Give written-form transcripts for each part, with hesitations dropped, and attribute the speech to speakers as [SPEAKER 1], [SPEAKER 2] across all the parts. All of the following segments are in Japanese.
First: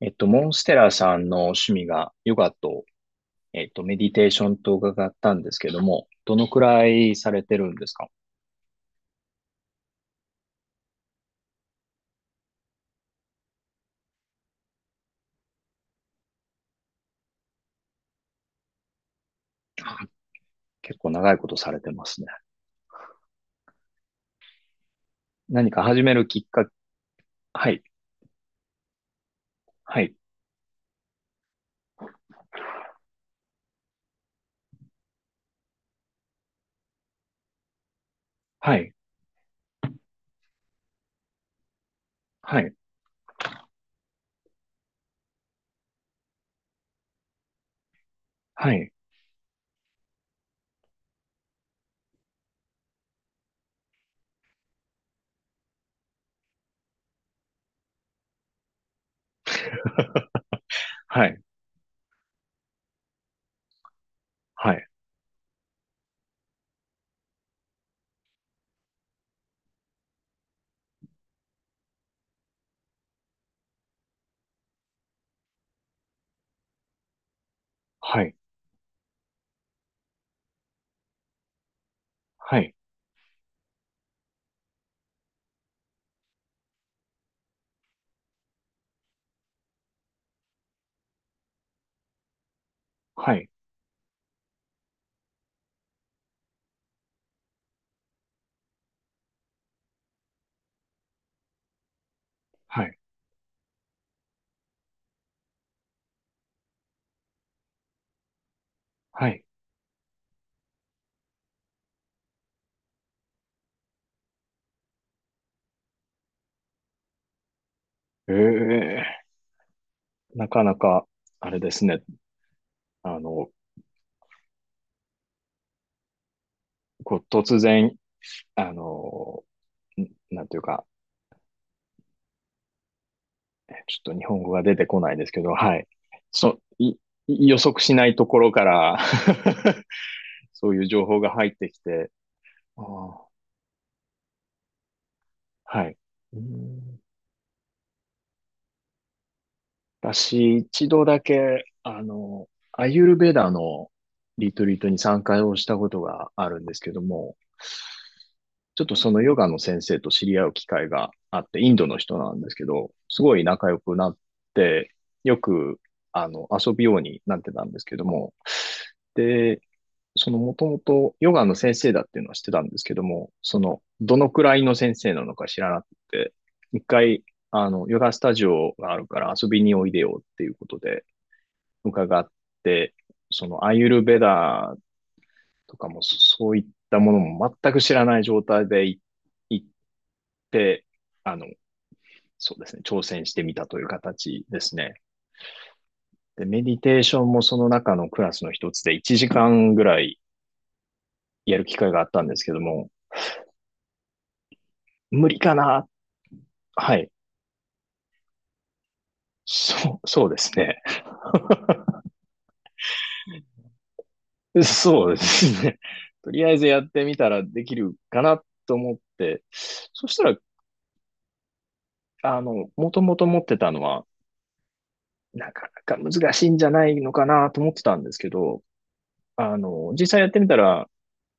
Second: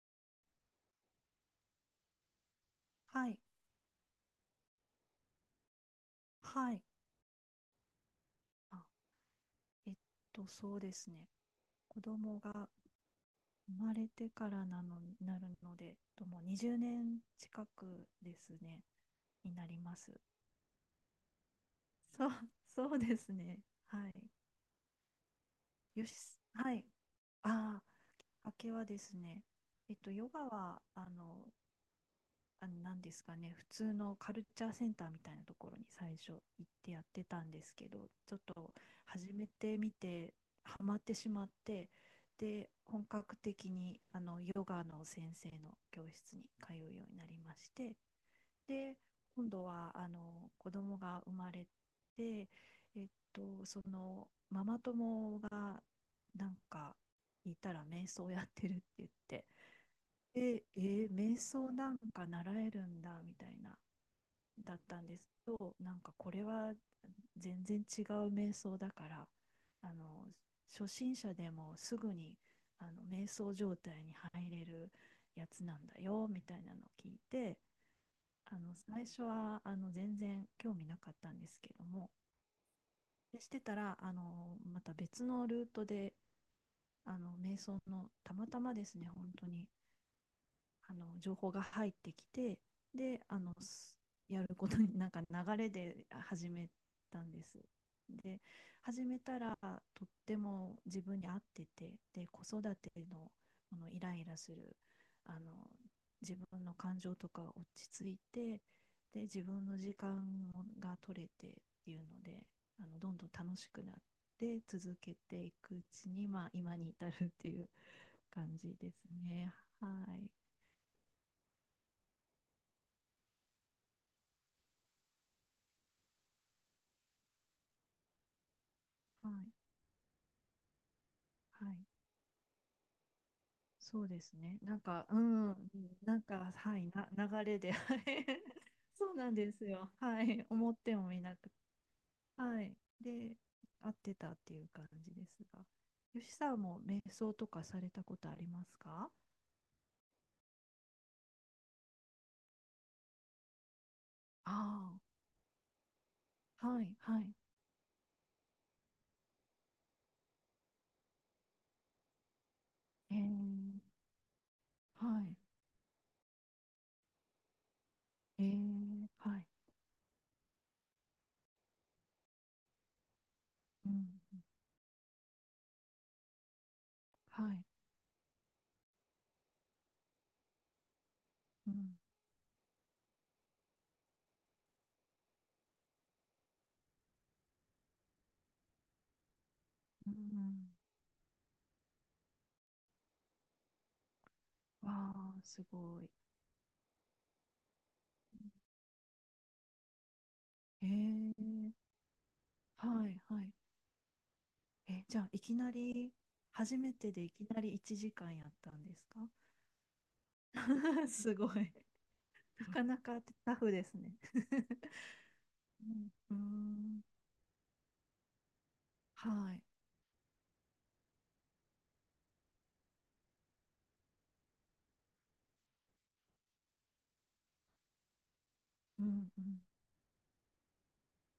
[SPEAKER 1] モンステラさんの趣味がヨガと、
[SPEAKER 2] はい、
[SPEAKER 1] メディテーションと伺ったんですけども、どのく
[SPEAKER 2] はい。
[SPEAKER 1] らいされてるんですか？
[SPEAKER 2] あ、えっそうですね。子供が生まれてからなの、なるので、ともう20年近くですね、になりま
[SPEAKER 1] はい。
[SPEAKER 2] す。
[SPEAKER 1] 結構長いことされてます
[SPEAKER 2] そ
[SPEAKER 1] ね。
[SPEAKER 2] う、そうですね。はい。
[SPEAKER 1] 何か始
[SPEAKER 2] よ
[SPEAKER 1] め
[SPEAKER 2] し、
[SPEAKER 1] るきっかけ、
[SPEAKER 2] はい。
[SPEAKER 1] は
[SPEAKER 2] あ
[SPEAKER 1] い、
[SPEAKER 2] あ、明けはですね、えっ
[SPEAKER 1] は
[SPEAKER 2] と、
[SPEAKER 1] い、
[SPEAKER 2] ヨガは、あの、なんですかね、普通のカルチャーセンターみたいなところに最初行ってやってたんですけど、ちょっと
[SPEAKER 1] はい、
[SPEAKER 2] 始めてみてハマってしまって、
[SPEAKER 1] は
[SPEAKER 2] で
[SPEAKER 1] い、
[SPEAKER 2] 本格的にあのヨガの先生の教室に通うようになりまして、
[SPEAKER 1] はい、
[SPEAKER 2] で今度はあの子供が生まれて、えっそのママ友がなんかいたら瞑想やってるって言って、で、瞑
[SPEAKER 1] は
[SPEAKER 2] 想なんか習えるんだみたいなだ
[SPEAKER 1] い、
[SPEAKER 2] ったんですけど、なんかこれは全然違う瞑想だから、あの初心者でもすぐにあの瞑想状態に入れるやつなんだよみたいなのを聞いて、
[SPEAKER 1] はい、
[SPEAKER 2] あの最初はあの全然興味なかったんですけども、
[SPEAKER 1] はい、
[SPEAKER 2] でしてたらあのまた別のルートであの瞑想の、たまたまですね、本当に。あの情報が入ってきて、で
[SPEAKER 1] はい、
[SPEAKER 2] あ
[SPEAKER 1] はい、
[SPEAKER 2] のやることになんか流れで始めたんです。で始めたらとっても自分に合ってて、で子育
[SPEAKER 1] は
[SPEAKER 2] て
[SPEAKER 1] い、
[SPEAKER 2] のこのイライラするあの自分の感情とか落ち着いて、で
[SPEAKER 1] は
[SPEAKER 2] 自
[SPEAKER 1] い。
[SPEAKER 2] 分の時間が取れてっていうので、あのどんどん楽しくなって続けていくうちに、まあ、今に至るっていう感じです
[SPEAKER 1] ええ、
[SPEAKER 2] ね。はい、
[SPEAKER 1] なかなか、あれですね。あの、こう、突然、あ
[SPEAKER 2] は
[SPEAKER 1] の、
[SPEAKER 2] い、
[SPEAKER 1] んなんていうか、
[SPEAKER 2] はい、
[SPEAKER 1] ち
[SPEAKER 2] そう
[SPEAKER 1] ょっと
[SPEAKER 2] で
[SPEAKER 1] 日
[SPEAKER 2] す
[SPEAKER 1] 本語
[SPEAKER 2] ね。
[SPEAKER 1] が出
[SPEAKER 2] なん
[SPEAKER 1] てこ
[SPEAKER 2] か、
[SPEAKER 1] な
[SPEAKER 2] う
[SPEAKER 1] いですけど、
[SPEAKER 2] ん、うん、
[SPEAKER 1] はい。
[SPEAKER 2] なんか、
[SPEAKER 1] そ、
[SPEAKER 2] はい、
[SPEAKER 1] い、
[SPEAKER 2] 流
[SPEAKER 1] 予
[SPEAKER 2] れで、
[SPEAKER 1] 測し
[SPEAKER 2] はい。
[SPEAKER 1] ないところ から
[SPEAKER 2] そうなんですよ。はい、
[SPEAKER 1] そ
[SPEAKER 2] 思
[SPEAKER 1] う
[SPEAKER 2] っ
[SPEAKER 1] いう
[SPEAKER 2] て
[SPEAKER 1] 情
[SPEAKER 2] も
[SPEAKER 1] 報
[SPEAKER 2] み
[SPEAKER 1] が
[SPEAKER 2] な
[SPEAKER 1] 入
[SPEAKER 2] く、
[SPEAKER 1] ってきて、
[SPEAKER 2] はい、
[SPEAKER 1] あー、
[SPEAKER 2] で、合ってたっていう感じですが、
[SPEAKER 1] はい。
[SPEAKER 2] 吉
[SPEAKER 1] うー
[SPEAKER 2] さんも
[SPEAKER 1] ん、
[SPEAKER 2] 瞑想とかされたことありますか？
[SPEAKER 1] 私、一度だけ、アユルベダのリトリート
[SPEAKER 2] あ
[SPEAKER 1] に参加をしたことがあるん
[SPEAKER 2] あ、
[SPEAKER 1] です
[SPEAKER 2] は
[SPEAKER 1] け
[SPEAKER 2] い、
[SPEAKER 1] ど
[SPEAKER 2] はい、
[SPEAKER 1] も、ちょっとそのヨガの先生と知り合う機会があって、インドの人なんですけど、
[SPEAKER 2] え
[SPEAKER 1] すごい仲良
[SPEAKER 2] ー、
[SPEAKER 1] くなって、
[SPEAKER 2] はい、
[SPEAKER 1] よく、遊ぶようになってたんですけども、
[SPEAKER 2] えー、はい、
[SPEAKER 1] で、そのもともとヨガの先生だっていうのは知ってたんですけども、その、
[SPEAKER 2] うん、
[SPEAKER 1] どのくらいの先生なのか知らなくて、一回、
[SPEAKER 2] はい、
[SPEAKER 1] ヨガスタジオがあるから遊びにおいでよっていうことで
[SPEAKER 2] うん、
[SPEAKER 1] 伺って、そのアーユルベダーとかもそういったものも全く知らない状態で行っ
[SPEAKER 2] うん、
[SPEAKER 1] て、あの、そうですね、挑戦してみたという形ですね。
[SPEAKER 2] わあ、すごい。
[SPEAKER 1] で、メディテーションもその中のクラスの一つで1時間ぐらい
[SPEAKER 2] え
[SPEAKER 1] やる
[SPEAKER 2] ー、
[SPEAKER 1] 機会があったんですけども、
[SPEAKER 2] はい、はい。え、じゃあ、
[SPEAKER 1] 無理
[SPEAKER 2] い
[SPEAKER 1] か
[SPEAKER 2] きな
[SPEAKER 1] なっ。
[SPEAKER 2] り、初め
[SPEAKER 1] はい。
[SPEAKER 2] てでいきなり1時間やったんですか？
[SPEAKER 1] そう、そうですね。
[SPEAKER 2] すごい。なかなかタフですね。
[SPEAKER 1] そうですね。
[SPEAKER 2] うん、
[SPEAKER 1] と
[SPEAKER 2] うー
[SPEAKER 1] りあえずやっ
[SPEAKER 2] ん、
[SPEAKER 1] てみたらできるかなと思っ
[SPEAKER 2] は
[SPEAKER 1] て、
[SPEAKER 2] い。
[SPEAKER 1] そしたら、もともと持ってたのは、なかなか難しいんじゃないのかなと思ってたんですけど、
[SPEAKER 2] うん、うん。
[SPEAKER 1] 実際やってみたら、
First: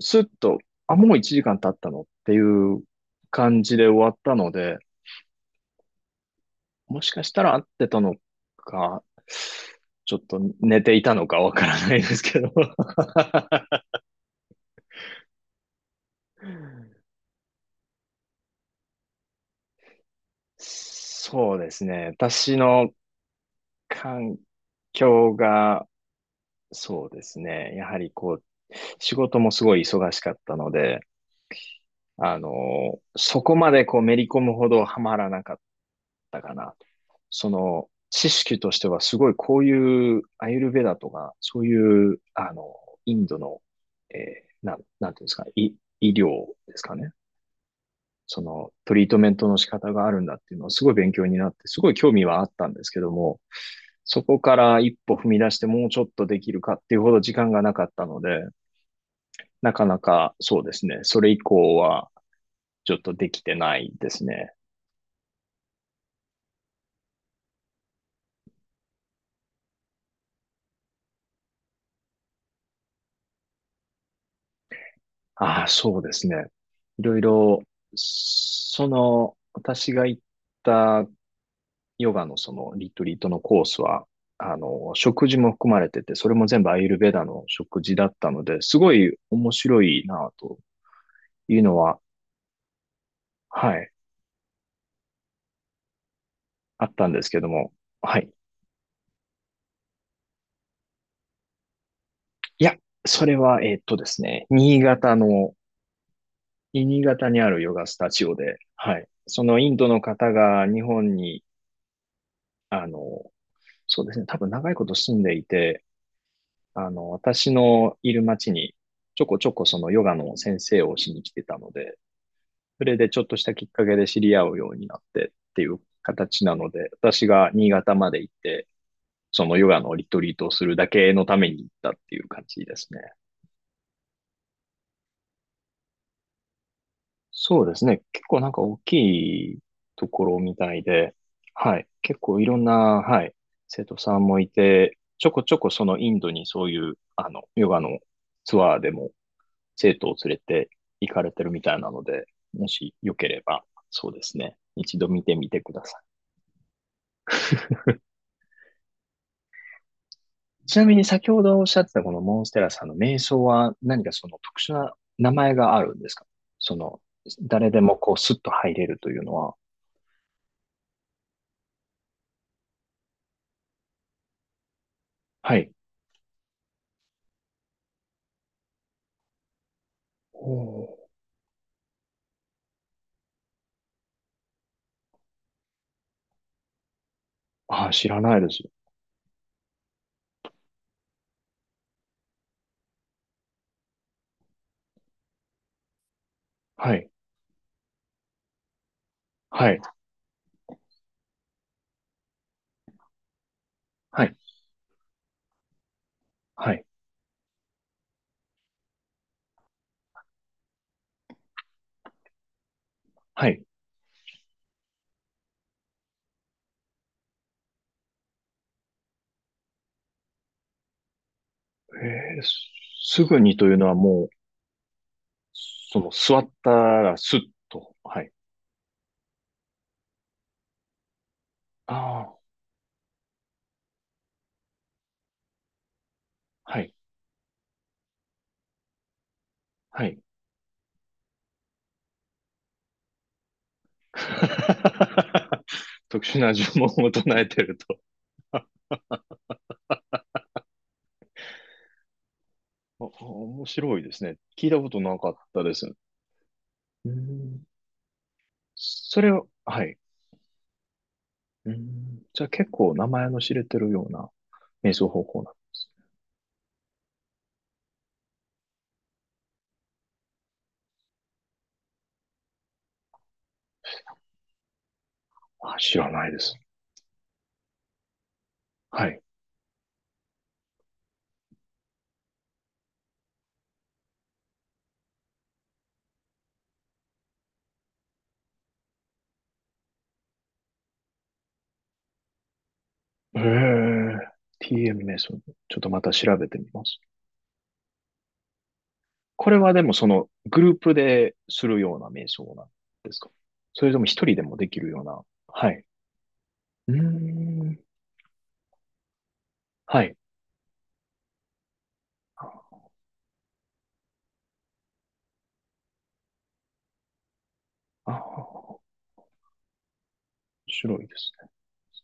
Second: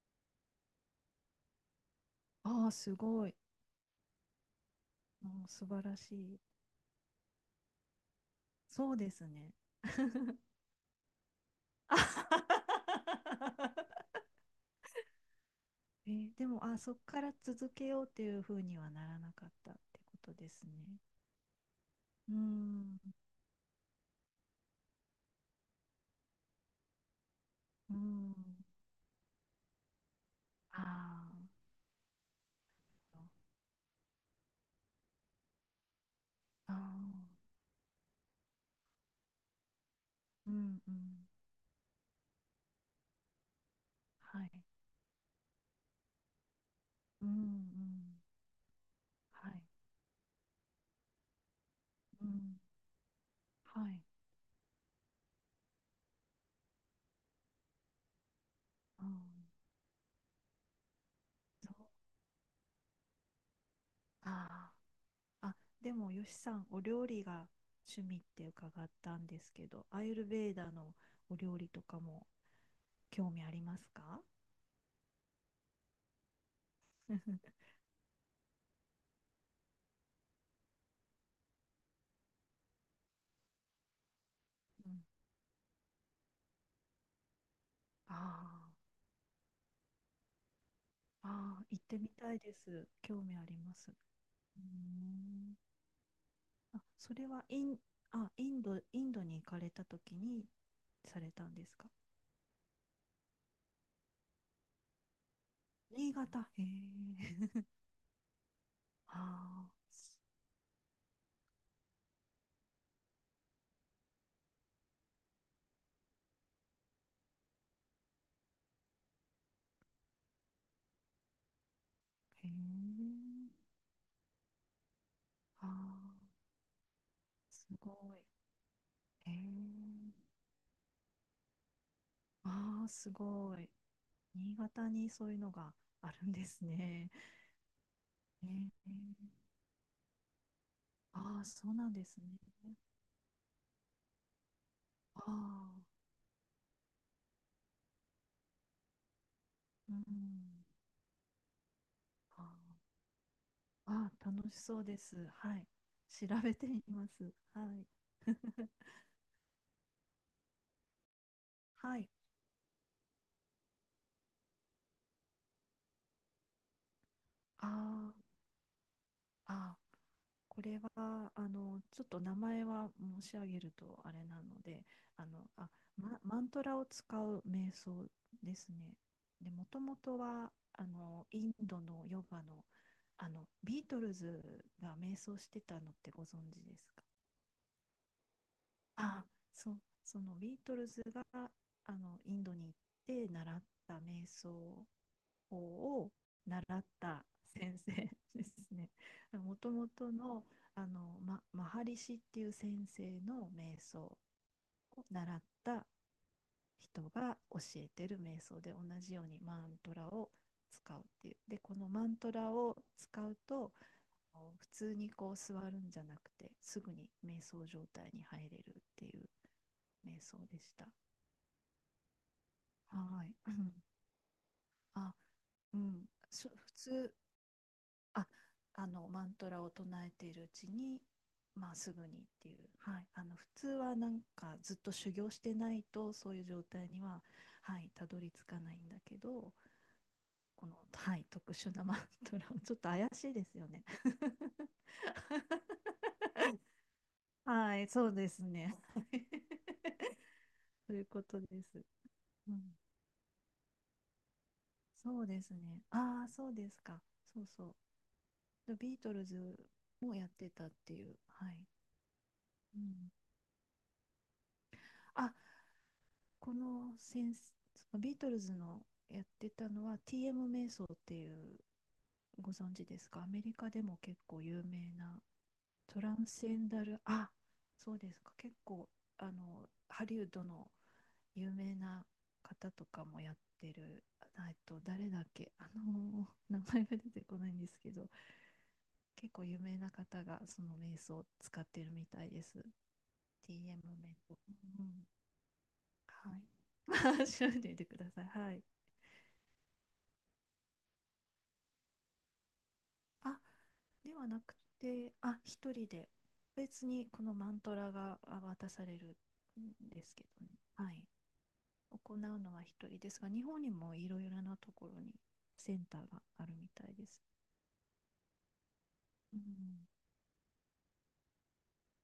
[SPEAKER 1] スッと、あ、もう1時間経ったのってい
[SPEAKER 2] ああ、
[SPEAKER 1] う
[SPEAKER 2] すごい。
[SPEAKER 1] 感じで終わったので、
[SPEAKER 2] もう素晴らしい。
[SPEAKER 1] もしかしたら合ってたの
[SPEAKER 2] そう
[SPEAKER 1] か、
[SPEAKER 2] ですね。
[SPEAKER 1] ちょっと寝ていたのかわから な
[SPEAKER 2] あ
[SPEAKER 1] いですけど。
[SPEAKER 2] は は。えーでも、あ、そこから続けようっていうふうにはならなかったってことですね。
[SPEAKER 1] そうですね。
[SPEAKER 2] うー
[SPEAKER 1] 私の
[SPEAKER 2] ん、
[SPEAKER 1] 環境が、そうですね。や
[SPEAKER 2] うー
[SPEAKER 1] はり
[SPEAKER 2] ん、
[SPEAKER 1] こう、仕事もすごい忙しかったので、
[SPEAKER 2] あー、
[SPEAKER 1] そこまでこうめり込むほどハマらなかったかな。
[SPEAKER 2] あ
[SPEAKER 1] その、知識としてはすごいこういうアー
[SPEAKER 2] ー、うん、
[SPEAKER 1] ユルヴェ
[SPEAKER 2] う
[SPEAKER 1] ダと
[SPEAKER 2] ん、
[SPEAKER 1] か、そういう、インドの、
[SPEAKER 2] はい。
[SPEAKER 1] なんていうんですかね、医療ですかね。
[SPEAKER 2] うん、うん、
[SPEAKER 1] そのトリートメント
[SPEAKER 2] は
[SPEAKER 1] の
[SPEAKER 2] い。
[SPEAKER 1] 仕方があるんだっていうのはすごい勉強になって、すごい興味
[SPEAKER 2] う
[SPEAKER 1] はあっ
[SPEAKER 2] ん。
[SPEAKER 1] たんですけども、
[SPEAKER 2] はい。
[SPEAKER 1] そこから一歩踏み出してもうちょっとできるかっていうほど時間がなかったので、
[SPEAKER 2] うん。
[SPEAKER 1] なかなかそうですね、それ以
[SPEAKER 2] そ
[SPEAKER 1] 降
[SPEAKER 2] うか。
[SPEAKER 1] はちょっとできてないですね。
[SPEAKER 2] あー、あ、でも、よしさん、お料理が趣味って伺ったんですけど、アーユルベーダのお料理とかも興味ありますか？
[SPEAKER 1] ああ、そうですね。いろい ろ、その、私が行ったヨガのそのリトリートのコースは、
[SPEAKER 2] うん。
[SPEAKER 1] 食事も含まれてて、それも全部アーユルベーダの食事だっ
[SPEAKER 2] あ
[SPEAKER 1] たので、
[SPEAKER 2] ー、
[SPEAKER 1] すごい面白いなぁと
[SPEAKER 2] あー、
[SPEAKER 1] いう
[SPEAKER 2] あ、
[SPEAKER 1] の
[SPEAKER 2] 行って
[SPEAKER 1] は、
[SPEAKER 2] みたいです。興味あり
[SPEAKER 1] は
[SPEAKER 2] ま
[SPEAKER 1] い、
[SPEAKER 2] す。うーん。あ、
[SPEAKER 1] あったん
[SPEAKER 2] そ
[SPEAKER 1] で
[SPEAKER 2] れ
[SPEAKER 1] すけ
[SPEAKER 2] は
[SPEAKER 1] ど
[SPEAKER 2] イ
[SPEAKER 1] も、
[SPEAKER 2] ン、
[SPEAKER 1] は
[SPEAKER 2] あ、
[SPEAKER 1] い。
[SPEAKER 2] インドに行かれた時にされたんですか？
[SPEAKER 1] いや、それは、ですね、
[SPEAKER 2] 新潟。へ
[SPEAKER 1] 新潟にあ
[SPEAKER 2] え。
[SPEAKER 1] るヨガスタジオで、はい。その
[SPEAKER 2] あ
[SPEAKER 1] インドの方
[SPEAKER 2] あ。
[SPEAKER 1] が日本に、あの、そうですね、多分長いこと住んでいて、私のいる町に、ちょこちょこそのヨガの先生をしに来てたので、
[SPEAKER 2] へえ。
[SPEAKER 1] それでちょっとしたきっかけで知り合うようになってってい
[SPEAKER 2] あ
[SPEAKER 1] う形なので、私が
[SPEAKER 2] ー、す
[SPEAKER 1] 新
[SPEAKER 2] ご
[SPEAKER 1] 潟まで
[SPEAKER 2] い。
[SPEAKER 1] 行って、
[SPEAKER 2] えー、
[SPEAKER 1] そのヨガのリトリートをするだけのために行ったっていう感じで
[SPEAKER 2] ああ、
[SPEAKER 1] すね。
[SPEAKER 2] すごい。新潟にそういうのがあるんですね。
[SPEAKER 1] そうですね。結構
[SPEAKER 2] え
[SPEAKER 1] な
[SPEAKER 2] ー、
[SPEAKER 1] んか大
[SPEAKER 2] え
[SPEAKER 1] き
[SPEAKER 2] ー、
[SPEAKER 1] いところみたいで、
[SPEAKER 2] ああ、そう
[SPEAKER 1] はい。
[SPEAKER 2] なんです
[SPEAKER 1] 結
[SPEAKER 2] ね。
[SPEAKER 1] 構いろんな、はい、生徒さんもいて、
[SPEAKER 2] あ
[SPEAKER 1] ちょこちょこ
[SPEAKER 2] あ、
[SPEAKER 1] そのインドにそういう、ヨガのツアーでも
[SPEAKER 2] う
[SPEAKER 1] 生
[SPEAKER 2] ん。
[SPEAKER 1] 徒を連れて行かれてるみたいなので、
[SPEAKER 2] あ
[SPEAKER 1] もしよければ、
[SPEAKER 2] ー、
[SPEAKER 1] そ
[SPEAKER 2] あ
[SPEAKER 1] うで
[SPEAKER 2] ー、
[SPEAKER 1] す
[SPEAKER 2] 楽し
[SPEAKER 1] ね。
[SPEAKER 2] そうで
[SPEAKER 1] 一度
[SPEAKER 2] す。
[SPEAKER 1] 見てみ
[SPEAKER 2] は
[SPEAKER 1] て
[SPEAKER 2] い。
[SPEAKER 1] くださ
[SPEAKER 2] 調べてみます。はい。
[SPEAKER 1] い。ちなみに先ほどおっしゃって
[SPEAKER 2] は
[SPEAKER 1] た
[SPEAKER 2] い。
[SPEAKER 1] このモンステラさんの瞑想は何かその特殊な名前があるんですか？その、
[SPEAKER 2] あ
[SPEAKER 1] 誰でもこ
[SPEAKER 2] ー、
[SPEAKER 1] うスッと入れるというのは。
[SPEAKER 2] あ、これはあのちょっと名前は申し上げるとあれなので、あの、
[SPEAKER 1] は
[SPEAKER 2] あ、
[SPEAKER 1] い。
[SPEAKER 2] ま、マントラを使う瞑想ですね。でもともと
[SPEAKER 1] お
[SPEAKER 2] はあ
[SPEAKER 1] ー、
[SPEAKER 2] のインドのヨガの、あのビートルズが瞑想してたのってご存知ですか？
[SPEAKER 1] ああ、知らないです。
[SPEAKER 2] あ、そう、そのビートルズがあのインドに行って習った瞑想法を習っ
[SPEAKER 1] はい。
[SPEAKER 2] た先生ですね。もと
[SPEAKER 1] はい。
[SPEAKER 2] もとの、ま、マハリシっていう先生の瞑想を
[SPEAKER 1] はい。
[SPEAKER 2] 習った
[SPEAKER 1] はい。
[SPEAKER 2] 人が教えてる瞑想で、同じようにマントラを使うっていう。で、このマントラを使う
[SPEAKER 1] はい。
[SPEAKER 2] と、普通にこう座るんじゃなくて、すぐに瞑想状態に入れるっていう瞑想でした。
[SPEAKER 1] えー、すす
[SPEAKER 2] はい。
[SPEAKER 1] ぐにという のはもう、
[SPEAKER 2] あ、う
[SPEAKER 1] そ
[SPEAKER 2] ん。
[SPEAKER 1] の、座
[SPEAKER 2] 普
[SPEAKER 1] った
[SPEAKER 2] 通、
[SPEAKER 1] らスッと。は
[SPEAKER 2] あ、
[SPEAKER 1] い。
[SPEAKER 2] あのマントラを唱えているうちに、まあ、すぐにっ
[SPEAKER 1] あ
[SPEAKER 2] ていう、はい、あの普通はなんかずっと修行してないとそういう状
[SPEAKER 1] あ、は
[SPEAKER 2] 態
[SPEAKER 1] い。
[SPEAKER 2] には、はい、たどり着かないんだけど、
[SPEAKER 1] はい。
[SPEAKER 2] この、はい、特殊なマントラ、ちょっと怪しいですよね。
[SPEAKER 1] 特殊な呪文を唱えてる
[SPEAKER 2] はい、
[SPEAKER 1] と。
[SPEAKER 2] そうですね。そういうことです。うん、
[SPEAKER 1] あ面白いですね。聞いたことな
[SPEAKER 2] そう
[SPEAKER 1] かっ
[SPEAKER 2] です
[SPEAKER 1] たで
[SPEAKER 2] ね。
[SPEAKER 1] す。う
[SPEAKER 2] ああ、そうですか。そう、
[SPEAKER 1] ん。
[SPEAKER 2] そう。でビート
[SPEAKER 1] そ
[SPEAKER 2] ル
[SPEAKER 1] れを、
[SPEAKER 2] ズ
[SPEAKER 1] はい。
[SPEAKER 2] もやってたっていう。はい。
[SPEAKER 1] うん。じゃあ結
[SPEAKER 2] う
[SPEAKER 1] 構名
[SPEAKER 2] ん、
[SPEAKER 1] 前の知れてるような瞑想方
[SPEAKER 2] あ、
[SPEAKER 1] 法な。
[SPEAKER 2] この先そのビートルズのやってたのは TM 瞑想っていう、ご存知ですか？アメリカでも結構有名な、
[SPEAKER 1] あ、知
[SPEAKER 2] ト
[SPEAKER 1] ら
[SPEAKER 2] ラン
[SPEAKER 1] ないで
[SPEAKER 2] セ
[SPEAKER 1] す。
[SPEAKER 2] ンダルあ、そうですか、結構
[SPEAKER 1] はい。
[SPEAKER 2] あのハリウッドの有名な方とかもやってる、えっと誰だっけ、あの名前が出てこないんですけど、結構有名な方がその瞑想を使ってるみたいです。
[SPEAKER 1] へえ、
[SPEAKER 2] TM 瞑想、う
[SPEAKER 1] TM
[SPEAKER 2] ん、
[SPEAKER 1] 瞑想。ちょっとまた調べてみます。
[SPEAKER 2] はい。 調べてみてください、はい。
[SPEAKER 1] これはでもそのグループでするような瞑想なんですか？
[SPEAKER 2] あ
[SPEAKER 1] それとも
[SPEAKER 2] で
[SPEAKER 1] 一
[SPEAKER 2] は
[SPEAKER 1] 人
[SPEAKER 2] な
[SPEAKER 1] でも
[SPEAKER 2] く
[SPEAKER 1] できるよう
[SPEAKER 2] て、
[SPEAKER 1] な。
[SPEAKER 2] 一
[SPEAKER 1] はい。
[SPEAKER 2] 人で、別
[SPEAKER 1] うー
[SPEAKER 2] にこのマント
[SPEAKER 1] ん。
[SPEAKER 2] ラが、渡されるんで
[SPEAKER 1] はい。
[SPEAKER 2] すけどね、はい、行うのは
[SPEAKER 1] あ
[SPEAKER 2] 一人ですが、日本にもいろいろなところにセンターがあるみたいです。
[SPEAKER 1] あ、面
[SPEAKER 2] うん、
[SPEAKER 1] 白いですね。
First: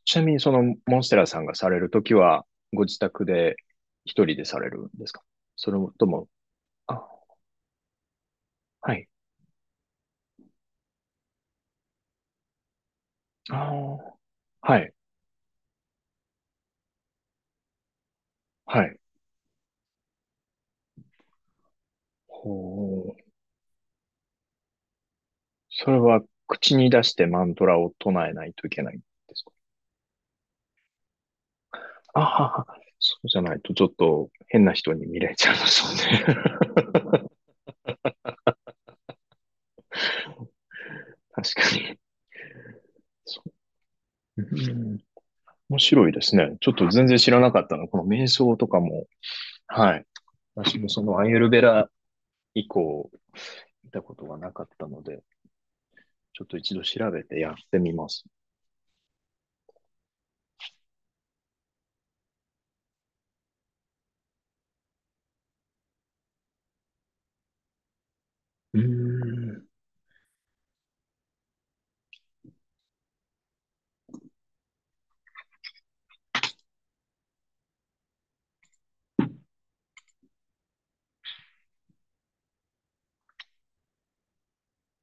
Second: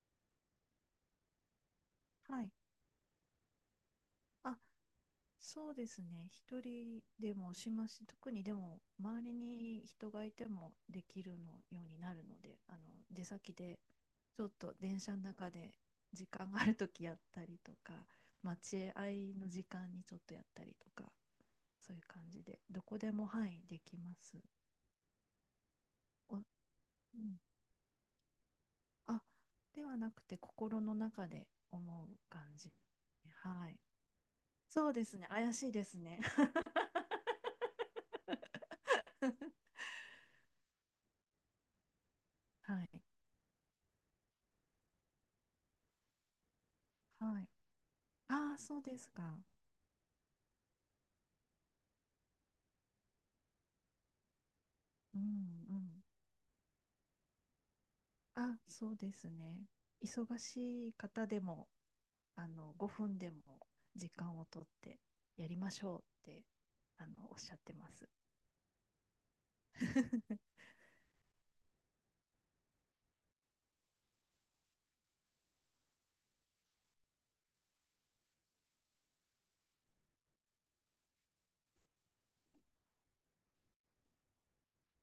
[SPEAKER 1] ちなみにそのモンステラさんがされるとき
[SPEAKER 2] は
[SPEAKER 1] は、
[SPEAKER 2] い。
[SPEAKER 1] ご自宅で一人で
[SPEAKER 2] あ、
[SPEAKER 1] されるんですか？そ
[SPEAKER 2] そう
[SPEAKER 1] れ
[SPEAKER 2] です
[SPEAKER 1] とも、
[SPEAKER 2] ね。一人
[SPEAKER 1] あ、
[SPEAKER 2] でもしますし、特にでも
[SPEAKER 1] はい。
[SPEAKER 2] 周りに人がいてもできるのようになるので、あの出先
[SPEAKER 1] あ
[SPEAKER 2] で
[SPEAKER 1] あ、
[SPEAKER 2] ちょっと
[SPEAKER 1] はい。
[SPEAKER 2] 電車の中で時間があるときやったりとか、
[SPEAKER 1] は
[SPEAKER 2] 待
[SPEAKER 1] い。
[SPEAKER 2] 合の時間にちょっとやったりとか、そういう感じでどこ
[SPEAKER 1] ほ
[SPEAKER 2] で
[SPEAKER 1] う。
[SPEAKER 2] も、はい、できます。
[SPEAKER 1] それは
[SPEAKER 2] お、う
[SPEAKER 1] 口に出して
[SPEAKER 2] ん、
[SPEAKER 1] マントラを唱えないといけないんで
[SPEAKER 2] あ、
[SPEAKER 1] すか？
[SPEAKER 2] ではなくて心の中で思う
[SPEAKER 1] あは
[SPEAKER 2] 感
[SPEAKER 1] は、
[SPEAKER 2] じ。
[SPEAKER 1] そうじゃない
[SPEAKER 2] は
[SPEAKER 1] と
[SPEAKER 2] い。
[SPEAKER 1] ちょっと変な
[SPEAKER 2] そう
[SPEAKER 1] 人
[SPEAKER 2] で
[SPEAKER 1] に
[SPEAKER 2] す
[SPEAKER 1] 見
[SPEAKER 2] ね。
[SPEAKER 1] られち
[SPEAKER 2] 怪
[SPEAKER 1] ゃいま
[SPEAKER 2] しい
[SPEAKER 1] す
[SPEAKER 2] ですね。
[SPEAKER 1] よね。確かに。
[SPEAKER 2] はい。
[SPEAKER 1] そう。うん。面白いですね。ちょっと全然知ら
[SPEAKER 2] はい。
[SPEAKER 1] なかったの。この瞑
[SPEAKER 2] あ
[SPEAKER 1] 想
[SPEAKER 2] あ、
[SPEAKER 1] と
[SPEAKER 2] そ
[SPEAKER 1] か
[SPEAKER 2] うで
[SPEAKER 1] も。
[SPEAKER 2] すか。
[SPEAKER 1] はい。私もそのアイユルベラ以降見たことがなかったの
[SPEAKER 2] う
[SPEAKER 1] で、
[SPEAKER 2] ん、うん。
[SPEAKER 1] ちょっと一度調べてやってみます。
[SPEAKER 2] あ、そうですね。忙しい方でも、あの、5分でも時間をとってやりましょうって、あの、おっしゃってます。
[SPEAKER 1] うーん。